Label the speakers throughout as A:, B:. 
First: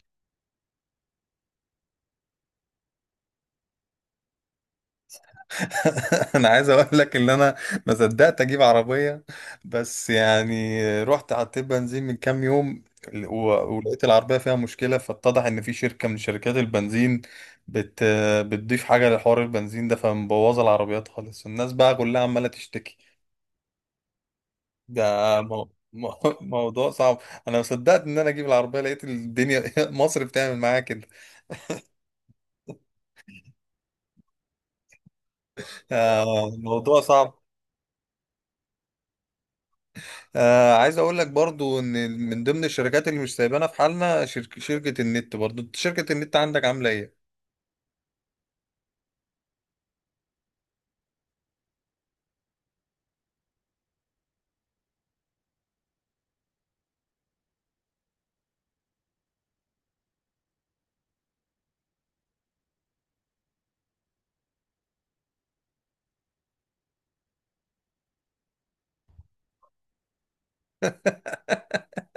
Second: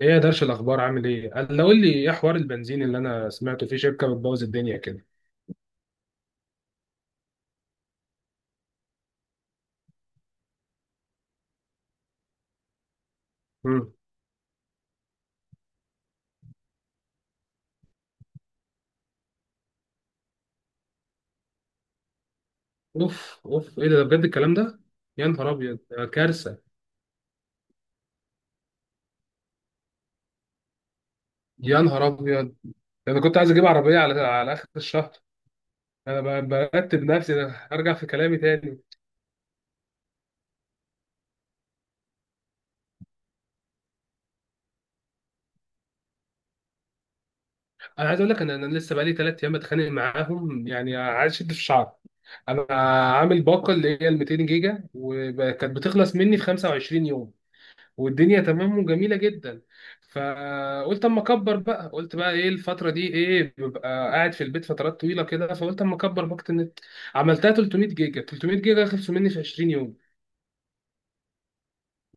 A: ايه يا درش؟ الاخبار عامل ايه؟ قول لي ايه حوار البنزين اللي انا سمعته في شركه بتبوظ الدنيا كده؟
B: انا عايز اقول لك ان انا ما صدقت اجيب عربيه. بس يعني رحت حطيت بنزين من كام يوم
A: امم.
B: ولقيت العربيه فيها مشكله، فاتضح ان في شركه من شركات البنزين بت بتضيف حاجه لحوار البنزين ده، فمبوظه العربيات خالص. الناس بقى كلها عماله تشتكي.
A: اوف اوف، ايه ده بجد الكلام ده؟
B: ده
A: يا نهار ابيض، ده كارثه.
B: موضوع صعب. انا ما صدقت ان انا اجيب العربيه، لقيت الدنيا مصر بتعمل معايا كده.
A: يا نهار ابيض. ده انا كنت عايز اجيب عربيه على اخر الشهر. انا
B: آه، موضوع
A: برتب
B: صعب.
A: نفسي، ده ارجع في كلامي تاني.
B: آه، عايز اقول لك برضو ان من ضمن الشركات اللي مش سايبانا في حالنا شركة النت. برضو انت شركة النت عندك عاملة ايه؟
A: انا عايز اقول لك، انا لسه بقالي 3 ايام بتخانق معاهم، يعني عايز اشد في الشعر. انا عامل باقه اللي هي ال 200 جيجا وكانت بتخلص مني في 25 يوم، والدنيا تمام وجميله جدا. فقلت اما اكبر بقى، قلت بقى ايه، الفتره دي ايه ببقى قاعد في البيت فترات طويله كده، فقلت اما اكبر باقه النت. عملتها 300 جيجا، 300 جيجا خلصوا مني في 20 يوم.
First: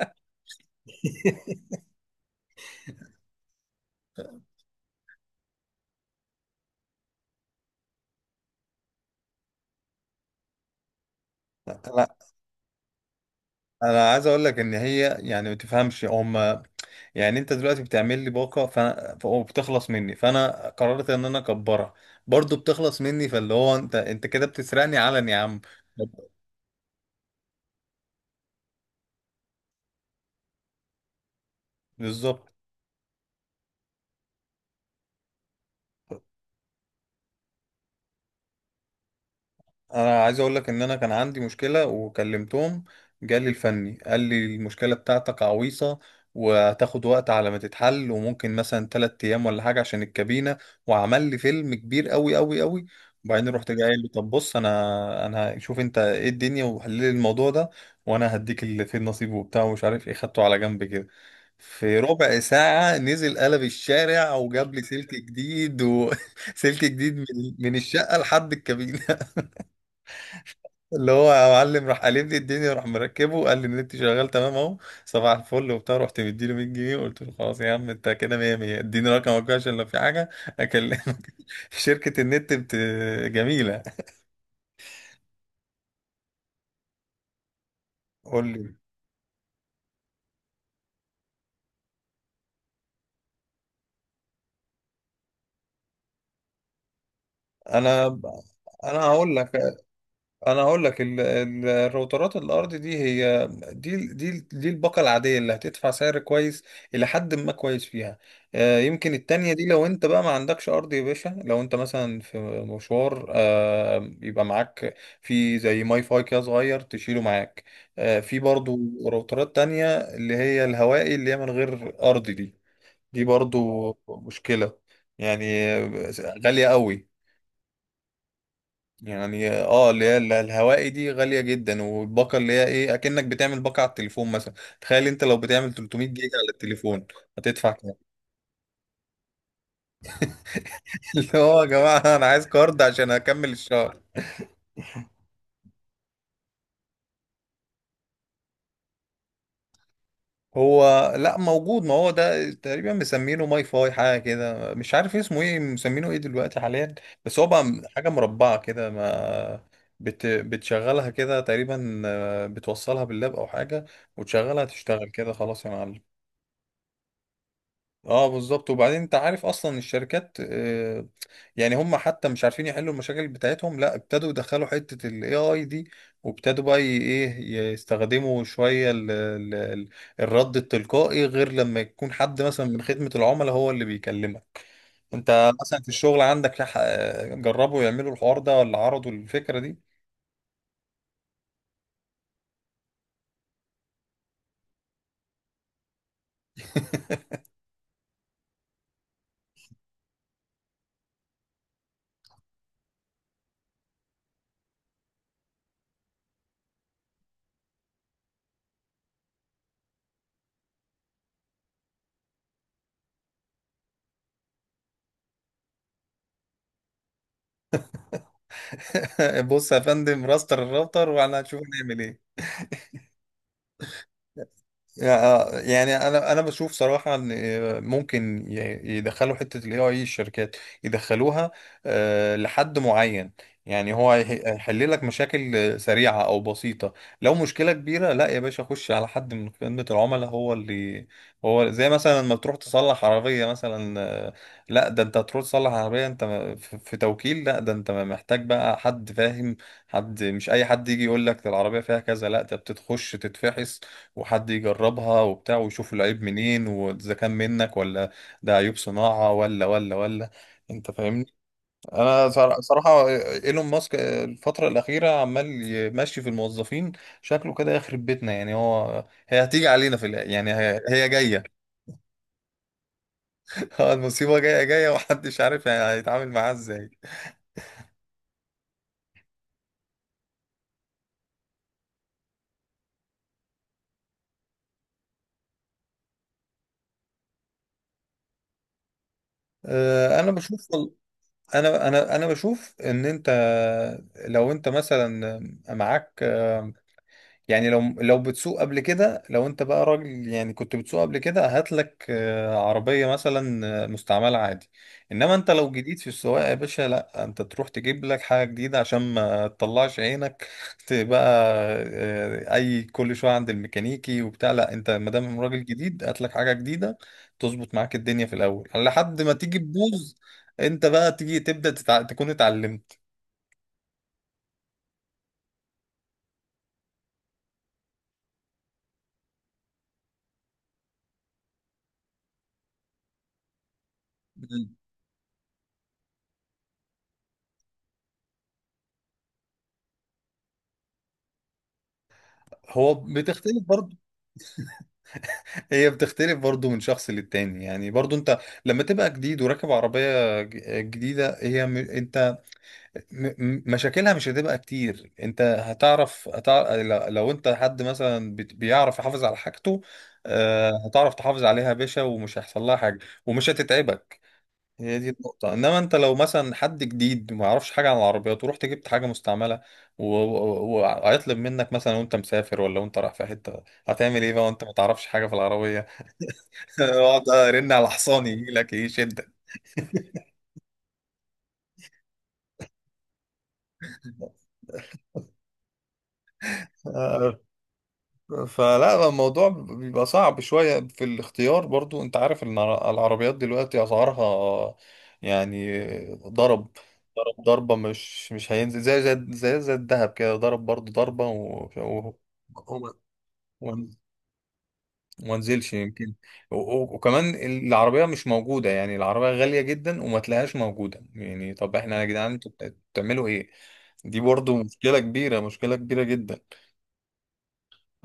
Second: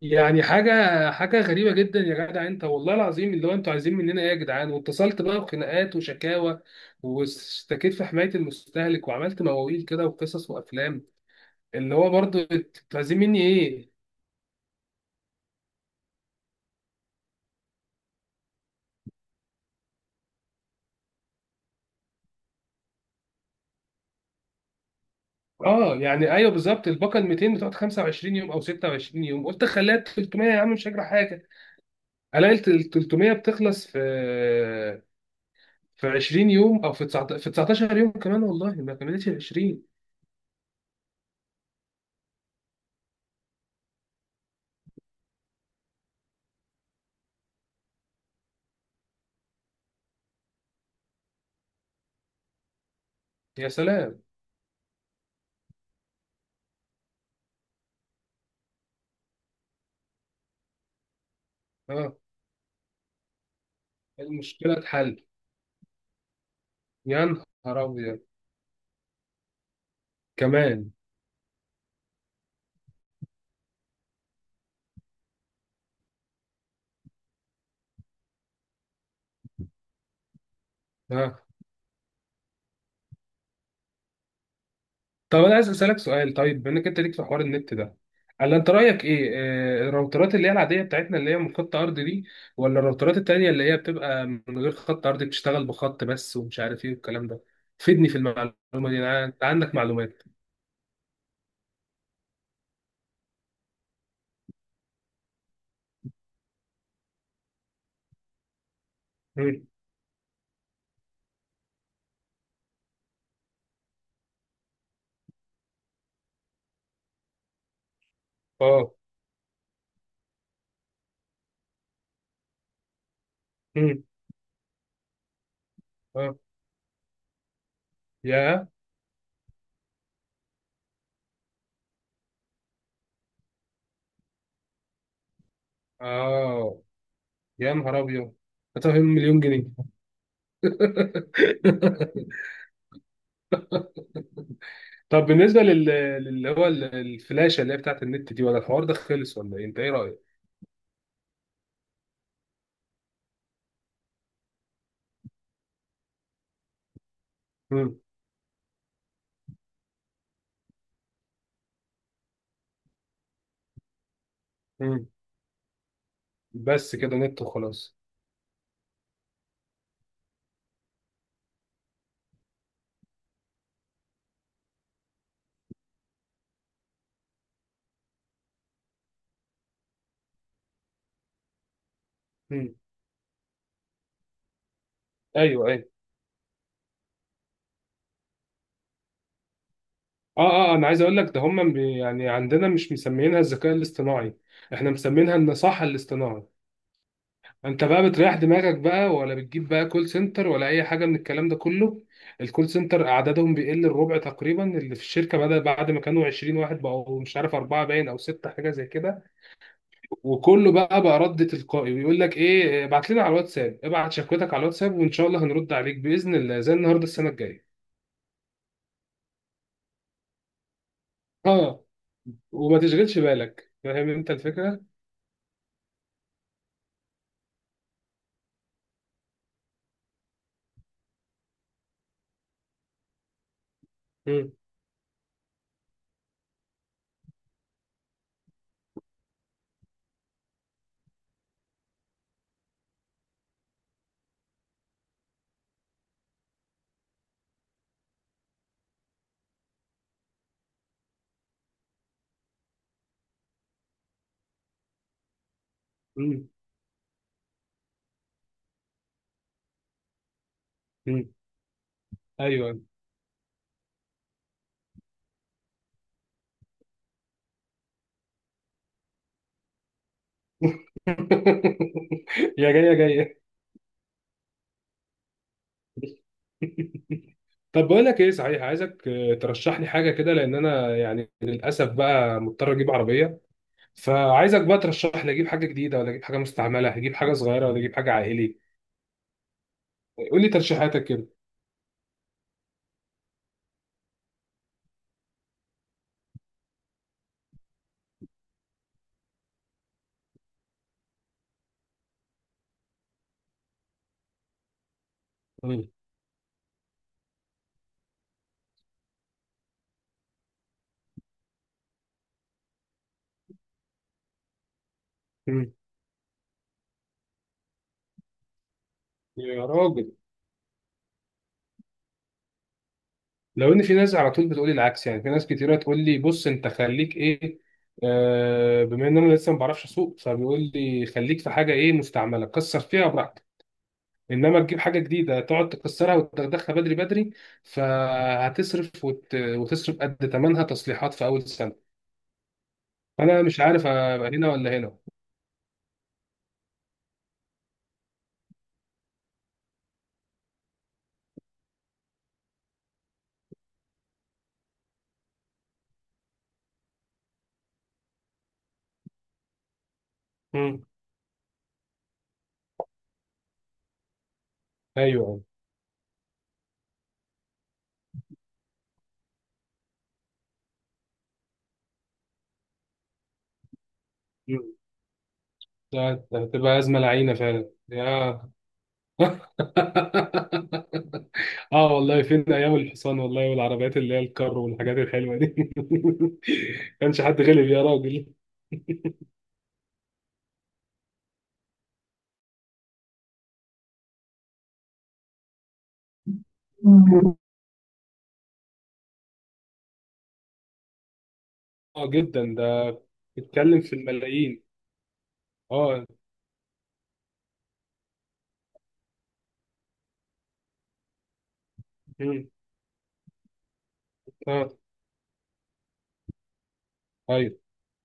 A: يعني حاجه غريبه جدا يا جدع، انت والله العظيم اللي هو انتوا عايزين مننا ايه يا جدعان؟ واتصلت بقى بخناقات وشكاوى، واشتكيت في حمايه المستهلك، وعملت مواويل كده وقصص وافلام. اللي هو
B: لا،
A: برضه انتوا عايزين مني ايه؟
B: انا عايز اقول لك ان هي يعني ما تفهمش هم. يعني انت دلوقتي بتعمل لي باقة فانا وبتخلص مني، فانا قررت ان انا اكبرها، برضو بتخلص مني. فاللي هو انت كده بتسرقني علن يا عم.
A: اه يعني ايوه، بالظبط الباقه ال 200 بتقعد 25 يوم او 26 يوم، قلت خليها 300 يا عم مش هجرى حاجه.
B: بالظبط.
A: الاقي ال 300 بتخلص في 20 يوم، او في 19 يوم كمان، والله ما كملتش ال 20.
B: انا عايز اقول لك ان انا كان عندي مشكله وكلمتهم، جالي الفني قال لي المشكله بتاعتك عويصه وهتاخد وقت على ما تتحل، وممكن مثلا 3 ايام ولا حاجه عشان الكابينه. وعمل لي فيلم كبير قوي قوي قوي. وبعدين
A: يا
B: رحت جاي قايل له
A: سلام.
B: طب بص، انا شوف انت ايه الدنيا وحل لي الموضوع ده، وانا هديك اللي فيه النصيب وبتاع ومش عارف ايه، خدته على جنب كده. في
A: اه،
B: ربع ساعه نزل قلب الشارع وجاب
A: المشكله
B: لي سلك
A: اتحل.
B: جديد، وسلك جديد، من
A: يا
B: من
A: نهار
B: الشقه
A: ابيض،
B: لحد الكابينه.
A: كمان.
B: اللي هو يا معلم راح قالب لي الدنيا، راح مركبه، قال لي النت شغال تمام اهو، صباح الفل وبتاع. رحت مديله 100 جنيه، قلت له خلاص يا عم انت كده، 100 100 اديني رقمك بقى عشان لو في حاجه
A: اه،
B: اكلمك. شركه النت جميله.
A: طب انا عايز اسالك سؤال. طيب بما انك انت ليك في حوار النت ده،
B: قول
A: هل انت
B: لي.
A: رايك ايه؟ الراوترات اللي هي العاديه بتاعتنا اللي هي من خط ارضي دي، ولا الراوترات التانيه اللي هي بتبقى من غير خط ارضي، بتشتغل بخط بس ومش عارف ايه والكلام ده؟ فيدني في
B: انا
A: المعلومه دي،
B: انا
A: انا
B: هقول
A: انت
B: لك
A: عندك معلومات.
B: انا هقول لك، الراوترات الارضي دي هي دي الباقه العاديه اللي هتدفع سعر كويس، الى حد ما كويس فيها. آه، يمكن التانية
A: مم.
B: دي لو انت بقى ما عندكش ارض يا باشا، لو انت مثلا في مشوار، آه، يبقى معاك في زي ماي فاي كده صغير تشيله معاك. آه، في برضو
A: اه.
B: راوترات تانية اللي هي الهوائي، اللي هي من غير ارض دي. دي برضو
A: مم.
B: مشكلة. يعني آه،
A: اه
B: غالية قوي.
A: يا...
B: يعني اه اللي هي الهوائي دي غالية جدا، والباقة اللي هي ايه، اكنك بتعمل باقة على التليفون مثلا. تخيل انت لو بتعمل 300 جيجا على
A: اه
B: التليفون هتدفع
A: يا
B: كام؟
A: نهار ابيض، هتفهم مليون جنيه.
B: اللي هو يا جماعة انا عايز كارد عشان اكمل الشهر.
A: طب بالنسبه اللي هو الفلاشه اللي هي بتاعت النت دي، ولا الحوار ده خلص ولا ايه انت ايه رايك؟
B: هو لا موجود، ما هو ده تقريبا مسمينه ماي فاي، حاجة كده مش عارف اسمه ايه، مسمينه ايه دلوقتي حاليا. بس هو بقى
A: مم.
B: حاجة مربعة كده، ما بتشغلها كده تقريبا، آه، بتوصلها باللاب او حاجة وتشغلها
A: مم.
B: تشتغل كده، خلاص يا معلم.
A: بس كده نت وخلاص.
B: اه بالظبط. وبعدين انت عارف اصلا الشركات آه، يعني هم حتى مش عارفين يحلوا المشاكل بتاعتهم، لا ابتدوا يدخلوا حتة الاي اي دي، وابتدوا بقى ايه يستخدموا شوية ال الرد التلقائي، غير لما يكون حد مثلا
A: مم.
B: من خدمة العملاء هو اللي بيكلمك. انت
A: ايوه
B: مثلا
A: ايوه.
B: في الشغل عندك جربوا يعملوا الحوار ده ولا عرضوا الفكرة دي؟
A: اه اه. انا عايز اقول لك، ده هم يعني عندنا مش مسميينها الذكاء الاصطناعي، احنا مسمينها النصاحه الاصطناعي. انت بقى بتريح دماغك بقى ولا بتجيب بقى كول سنتر، ولا اي حاجه من الكلام ده كله؟ الكول سنتر اعدادهم بيقل الربع تقريبا، اللي في الشركه بدأ بعد ما كانوا 20 واحد، بقوا مش عارف اربعه باين او سته حاجه زي كده، وكله بقى رد تلقائي، ويقول لك ايه ابعت لنا على الواتساب، ابعت شكوتك على الواتساب، وان شاء الله هنرد عليك باذن الله زي النهارده السنه الجايه.
B: بص يا فندم، الراوتر واحنا هنشوف
A: اه،
B: هنعمل ايه.
A: وما تشغلش بالك، فاهم انت الفكره.
B: آه، يعني انا بشوف صراحه ان آه، ممكن يدخلوا حته الاي اي الشركات، يدخلوها آه، لحد معين. يعني هو
A: مم.
B: هيحل لك مشاكل آه، سريعه او بسيطه. لو مشكله كبيره لا يا باشا، خش على حد من خدمه العملاء هو اللي، هو زي مثلا لما تروح تصلح عربيه مثلا، آه، لا ده انت تروح تصلح عربيه، انت في توكيل، لا ده انت محتاج بقى حد فاهم. حد مش اي حد يجي يقول لك ده العربيه فيها كذا، لا ده بتتخش تتفحص وحد يجربها وبتاع، ويشوف العيب
A: مم.
B: منين واذا كان منك ولا ده عيوب صناعة ولا. انت فاهمني.
A: مم.
B: انا
A: ايوه.
B: صراحة ايلون ماسك الفترة الأخيرة عمال يمشي في الموظفين، شكله كده يخرب بيتنا. يعني هي هتيجي علينا، يعني هي جاية.
A: يا جاي يا جاي.
B: آه، المصيبة جاية جاية، ومحدش عارف يعني هيتعامل معاها ازاي.
A: طب بقول لك ايه صحيح، عايزك ترشح لي حاجه كده، لان انا يعني للاسف بقى مضطر اجيب عربيه. فعايزك بقى ترشح لي، اجيب حاجه جديده ولا اجيب حاجه مستعمله، اجيب حاجه صغيره ولا اجيب حاجه عائلي.
B: آه، انا
A: قول لي
B: بشوف
A: ترشيحاتك كده.
B: انا بشوف ان انت، لو انت مثلا معاك، يعني لو بتسوق قبل كده، لو انت بقى راجل يعني كنت بتسوق قبل كده، هات لك آه، عربية مثلا آه، مستعملة عادي. انما انت لو
A: مم.
B: جديد في السواقة يا باشا، لا انت تروح تجيب لك حاجة جديدة عشان ما تطلعش عينك تبقى آه، اي كل شوية عند الميكانيكي وبتاع. لا انت ما دام راجل
A: مم.
B: جديد هات لك حاجة جديدة، تظبط معاك الدنيا في الاول لحد ما تيجي
A: يا راجل،
B: تبوظ، انت بقى تيجي تبدأ تكون اتعلمت.
A: لو ان في ناس على طول بتقولي العكس. يعني في ناس كتيره تقول لي بص، انت خليك ايه، بما ان انا لسه ما بعرفش اسوق، فبيقول لي خليك في حاجه ايه مستعمله، كسر فيها براحتك. انما تجيب حاجه جديده تقعد تكسرها وتدخلها بدري بدري، فهتصرف وتصرف قد ثمنها تصليحات في اول سنه.
B: هو
A: فانا مش
B: بتختلف
A: عارف
B: برضه،
A: ابقى هنا ولا هنا.
B: هي بتختلف برضو من شخص للتاني. يعني برضو انت لما تبقى جديد وراكب عربية جديدة، هي انت مشاكلها مش هتبقى كتير. انت هتعرف. لو انت حد مثلا بيعرف يحافظ على حاجته،
A: مم.
B: آه، هتعرف تحافظ عليها يا باشا، ومش هيحصل لها حاجة ومش هتتعبك. هي دي
A: ايوه.
B: النقطة. انما انت لو مثلا حد جديد ما يعرفش حاجة عن العربيات ورحت جبت حاجة مستعملة، وهيطلب منك مثلا وانت مسافر، ولا وانت رايح في حتة، هتعمل ايه بقى وانت ما
A: مم.
B: تعرفش حاجة في العربية؟
A: ده هتبقى ازمه
B: اقعد
A: لعينه فعلا
B: ارن على حصاني
A: يا...
B: يجي لك يشدك.
A: اه والله، فين ايام الحصان والله، والعربيات اللي هي الكار والحاجات الحلوه دي. كانش حد غلب يا راجل؟
B: فلا الموضوع بيبقى صعب شوية في الاختيار. برضو انت عارف ان العربيات دلوقتي اسعارها يعني ضرب
A: مم.
B: ضربة، مش هينزل زي الذهب كده، ضرب برضو ضربة
A: اه جدا
B: هو،
A: ده، بيتكلم
B: وما
A: في الملايين.
B: انزلش
A: اه.
B: يمكن، وكمان العربية مش موجودة، يعني العربية غالية جدا وما تلاقيهاش موجودة. يعني طب احنا يا جدعان
A: مم.
B: انتوا بتعملوا ايه؟ دي برضو
A: اه.
B: مشكلة كبيرة، مشكلة كبيرة جدا.
A: ايوه.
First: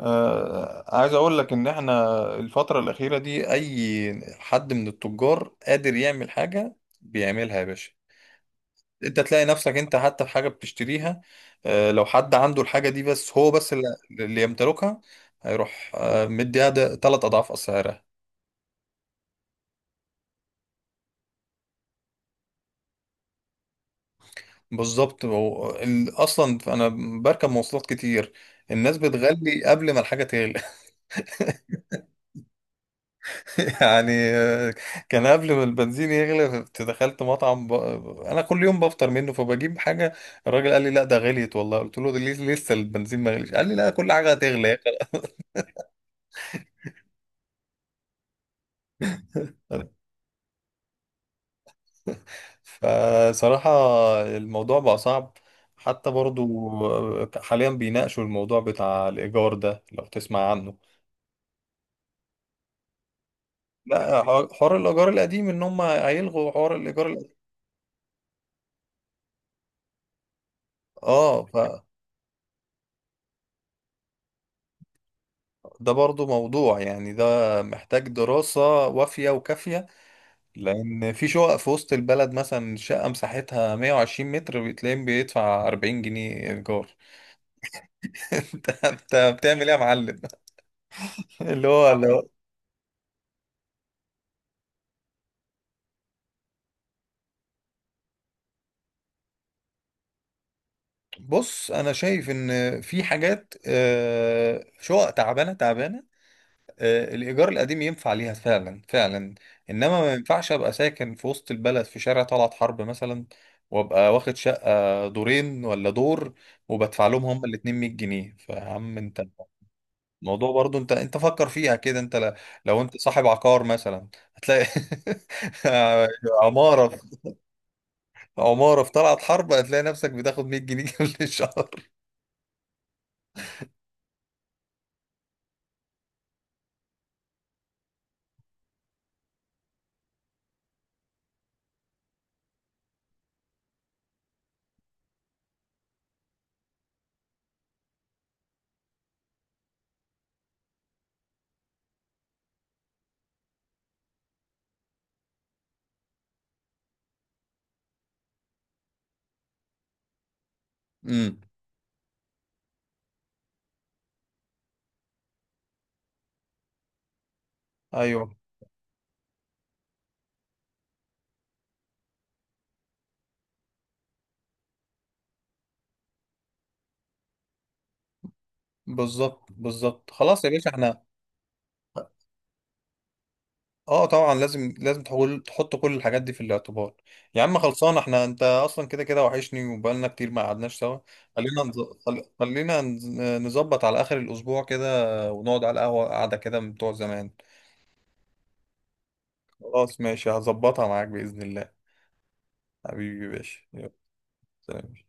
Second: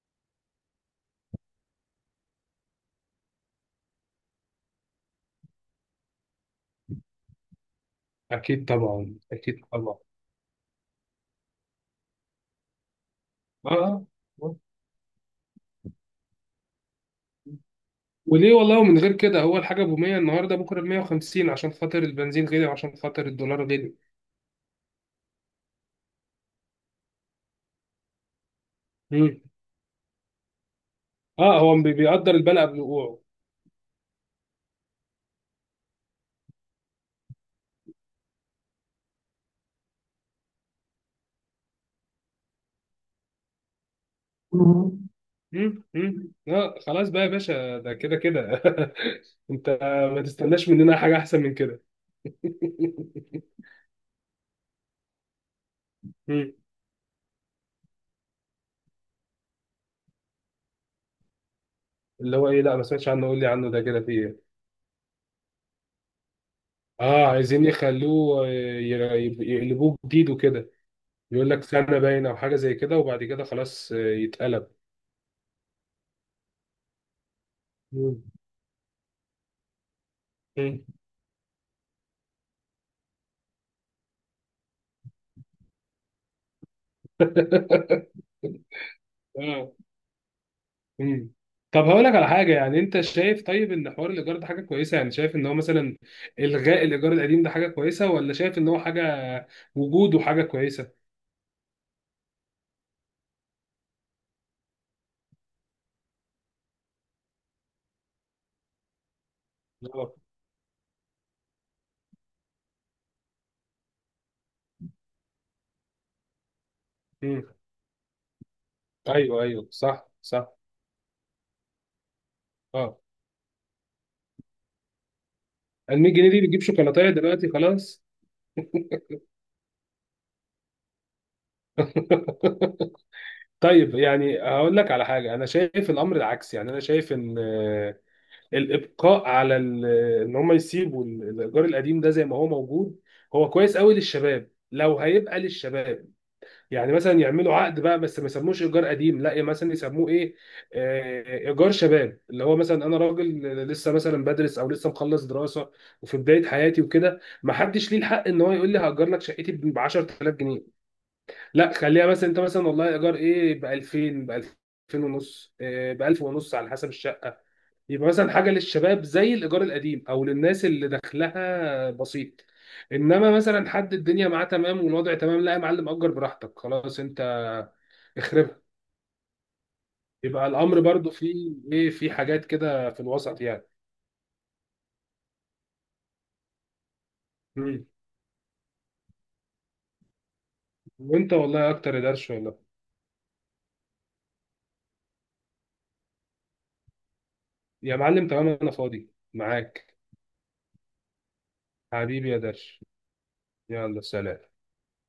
B: آه، عايز اقول لك ان احنا الفترة الأخيرة دي اي حد من التجار قادر يعمل حاجة بيعملها يا باشا.
A: اكيد طبعا،
B: انت تلاقي
A: اكيد
B: نفسك انت
A: طبعا.
B: حتى في حاجة بتشتريها، آه، لو حد عنده الحاجة دي بس، هو
A: اه.
B: بس اللي
A: آه.
B: اللي
A: آه.
B: يمتلكها هيروح آه، مديها ده 3 اضعاف اسعارها.
A: وليه؟ والله من غير كده اول حاجه ب 100، النهارده بكره ب 150، عشان خاطر البنزين غلي وعشان خاطر الدولار غلي.
B: بالظبط. هو اصلا انا بركب مواصلات كتير، الناس
A: مم.
B: بتغلي قبل ما الحاجة تغلي.
A: اه، هو بيقدر البلع بوقوعه.
B: يعني آه، كان قبل ما البنزين يغلى كنت دخلت مطعم انا كل يوم بفطر منه فبجيب حاجه. الراجل قال لي لا ده غليت والله، قلت له ده ليه لسه البنزين ما غليش، قال لي لا كل حاجه هتغلى.
A: مم. مم، مم. لا خلاص بقى يا باشا، ده كده كده. انت ما تستناش مننا حاجه احسن من كده.
B: فصراحه الموضوع بقى صعب. حتى
A: مم.
B: برضو آه، حاليا بيناقشوا الموضوع بتاع الايجار ده لو تسمع عنه.
A: اللي هو ايه؟ لا ما سمعتش عنه، قول لي عنه ده كده في
B: لا
A: ايه؟
B: حوار الايجار القديم، ان هم هيلغوا حوار الايجار
A: اه،
B: القديم.
A: عايزين يخلوه، يقلبوه جديد وكده.
B: اه
A: يقول لك
B: فده
A: سنه باينه او حاجه زي كده، وبعد كده خلاص يتقلب.
B: برضو موضوع، يعني ده محتاج
A: مم.
B: دراسه وافيه وكافيه،
A: مم.
B: لان في شقق في وسط البلد مثلا، شقه مساحتها 120 متر بتلاقيه بيدفع 40 جنيه ايجار. انت بتعمل ايه
A: اه.
B: يا معلم؟
A: مم.
B: اللي
A: طب
B: هو
A: هقول
B: اللي
A: لك
B: هو
A: على حاجه، يعني انت شايف طيب ان حوار الايجار ده حاجه كويسه؟ يعني شايف ان هو مثلا الغاء الايجار القديم ده حاجه كويسه، ولا شايف ان هو حاجه وجوده حاجه كويسه؟
B: بص انا شايف ان في حاجات آه، شقق تعبانه تعبانه، آه، الايجار القديم ينفع ليها فعلا فعلا. انما ما
A: اه.
B: ينفعش ابقى ساكن في وسط البلد في شارع طلعت حرب مثلا، وابقى واخد شقه دورين ولا دور وبدفع لهم
A: مم.
B: هما الاتنين 100 جنيه، فعم انت
A: ايوه ايوه. صح
B: الموضوع
A: صح.
B: برضو، انت فكر فيها كده. انت لو انت
A: اه.
B: صاحب عقار مثلا، هتلاقي
A: ال 100 جنيه دي بتجيب
B: عمارة
A: شوكولاتايه
B: في
A: دلوقتي خلاص.
B: عمارة في طلعت حرب هتلاقي نفسك بتاخد 100 جنيه كل شهر.
A: طيب يعني هقول لك على حاجه، انا شايف الامر العكسي. يعني انا شايف ان الابقاء على ان هم يسيبوا الايجار القديم ده زي ما هو موجود، هو كويس قوي للشباب لو هيبقى للشباب. يعني مثلا يعملوا عقد بقى بس ما يسموش ايجار قديم، لا يعني مثلا يسموه ايه، ايجار شباب. اللي هو مثلا انا راجل لسه مثلا بدرس، او لسه مخلص دراسه وفي بدايه حياتي وكده، ما حدش ليه الحق ان هو يقول لي هاجر لك شقتي ب 10000 جنيه.
B: امم
A: لا خليها مثلا، انت مثلا والله ايجار ايه ب 2000، ب 2000 ونص، ب 1000 ونص على حسب الشقه. يبقى
B: ايوه
A: مثلا حاجه للشباب زي الايجار القديم، او للناس اللي دخلها بسيط. انما مثلا حد الدنيا معاه تمام والوضع تمام، لا يا معلم اجر براحتك خلاص، انت اخربها.
B: بالظبط بالظبط. خلاص
A: يبقى
B: يا باشا
A: الامر
B: احنا،
A: برضو فيه ايه، في حاجات كده في الوسط يعني.
B: اه طبعا لازم لازم تحط كل الحاجات دي في الاعتبار. يا عم
A: مم.
B: خلصان احنا، انت اصلا كده كده وحشني وبقالنا كتير ما قعدناش سوا.
A: وانت
B: خلينا
A: والله
B: نز...
A: اكتر يا
B: خل-
A: درش والله.
B: خلينا نز- نظبط على اخر الاسبوع كده ونقعد على القهوة قعدة كده من بتوع زمان.
A: يا معلم تمام، انا فاضي معاك.
B: خلاص ماشي، هظبطها معاك بإذن الله.
A: حبيبي يا درش.
B: حبيبي يا باشا، يلا
A: يلا، سلام.
B: سلام.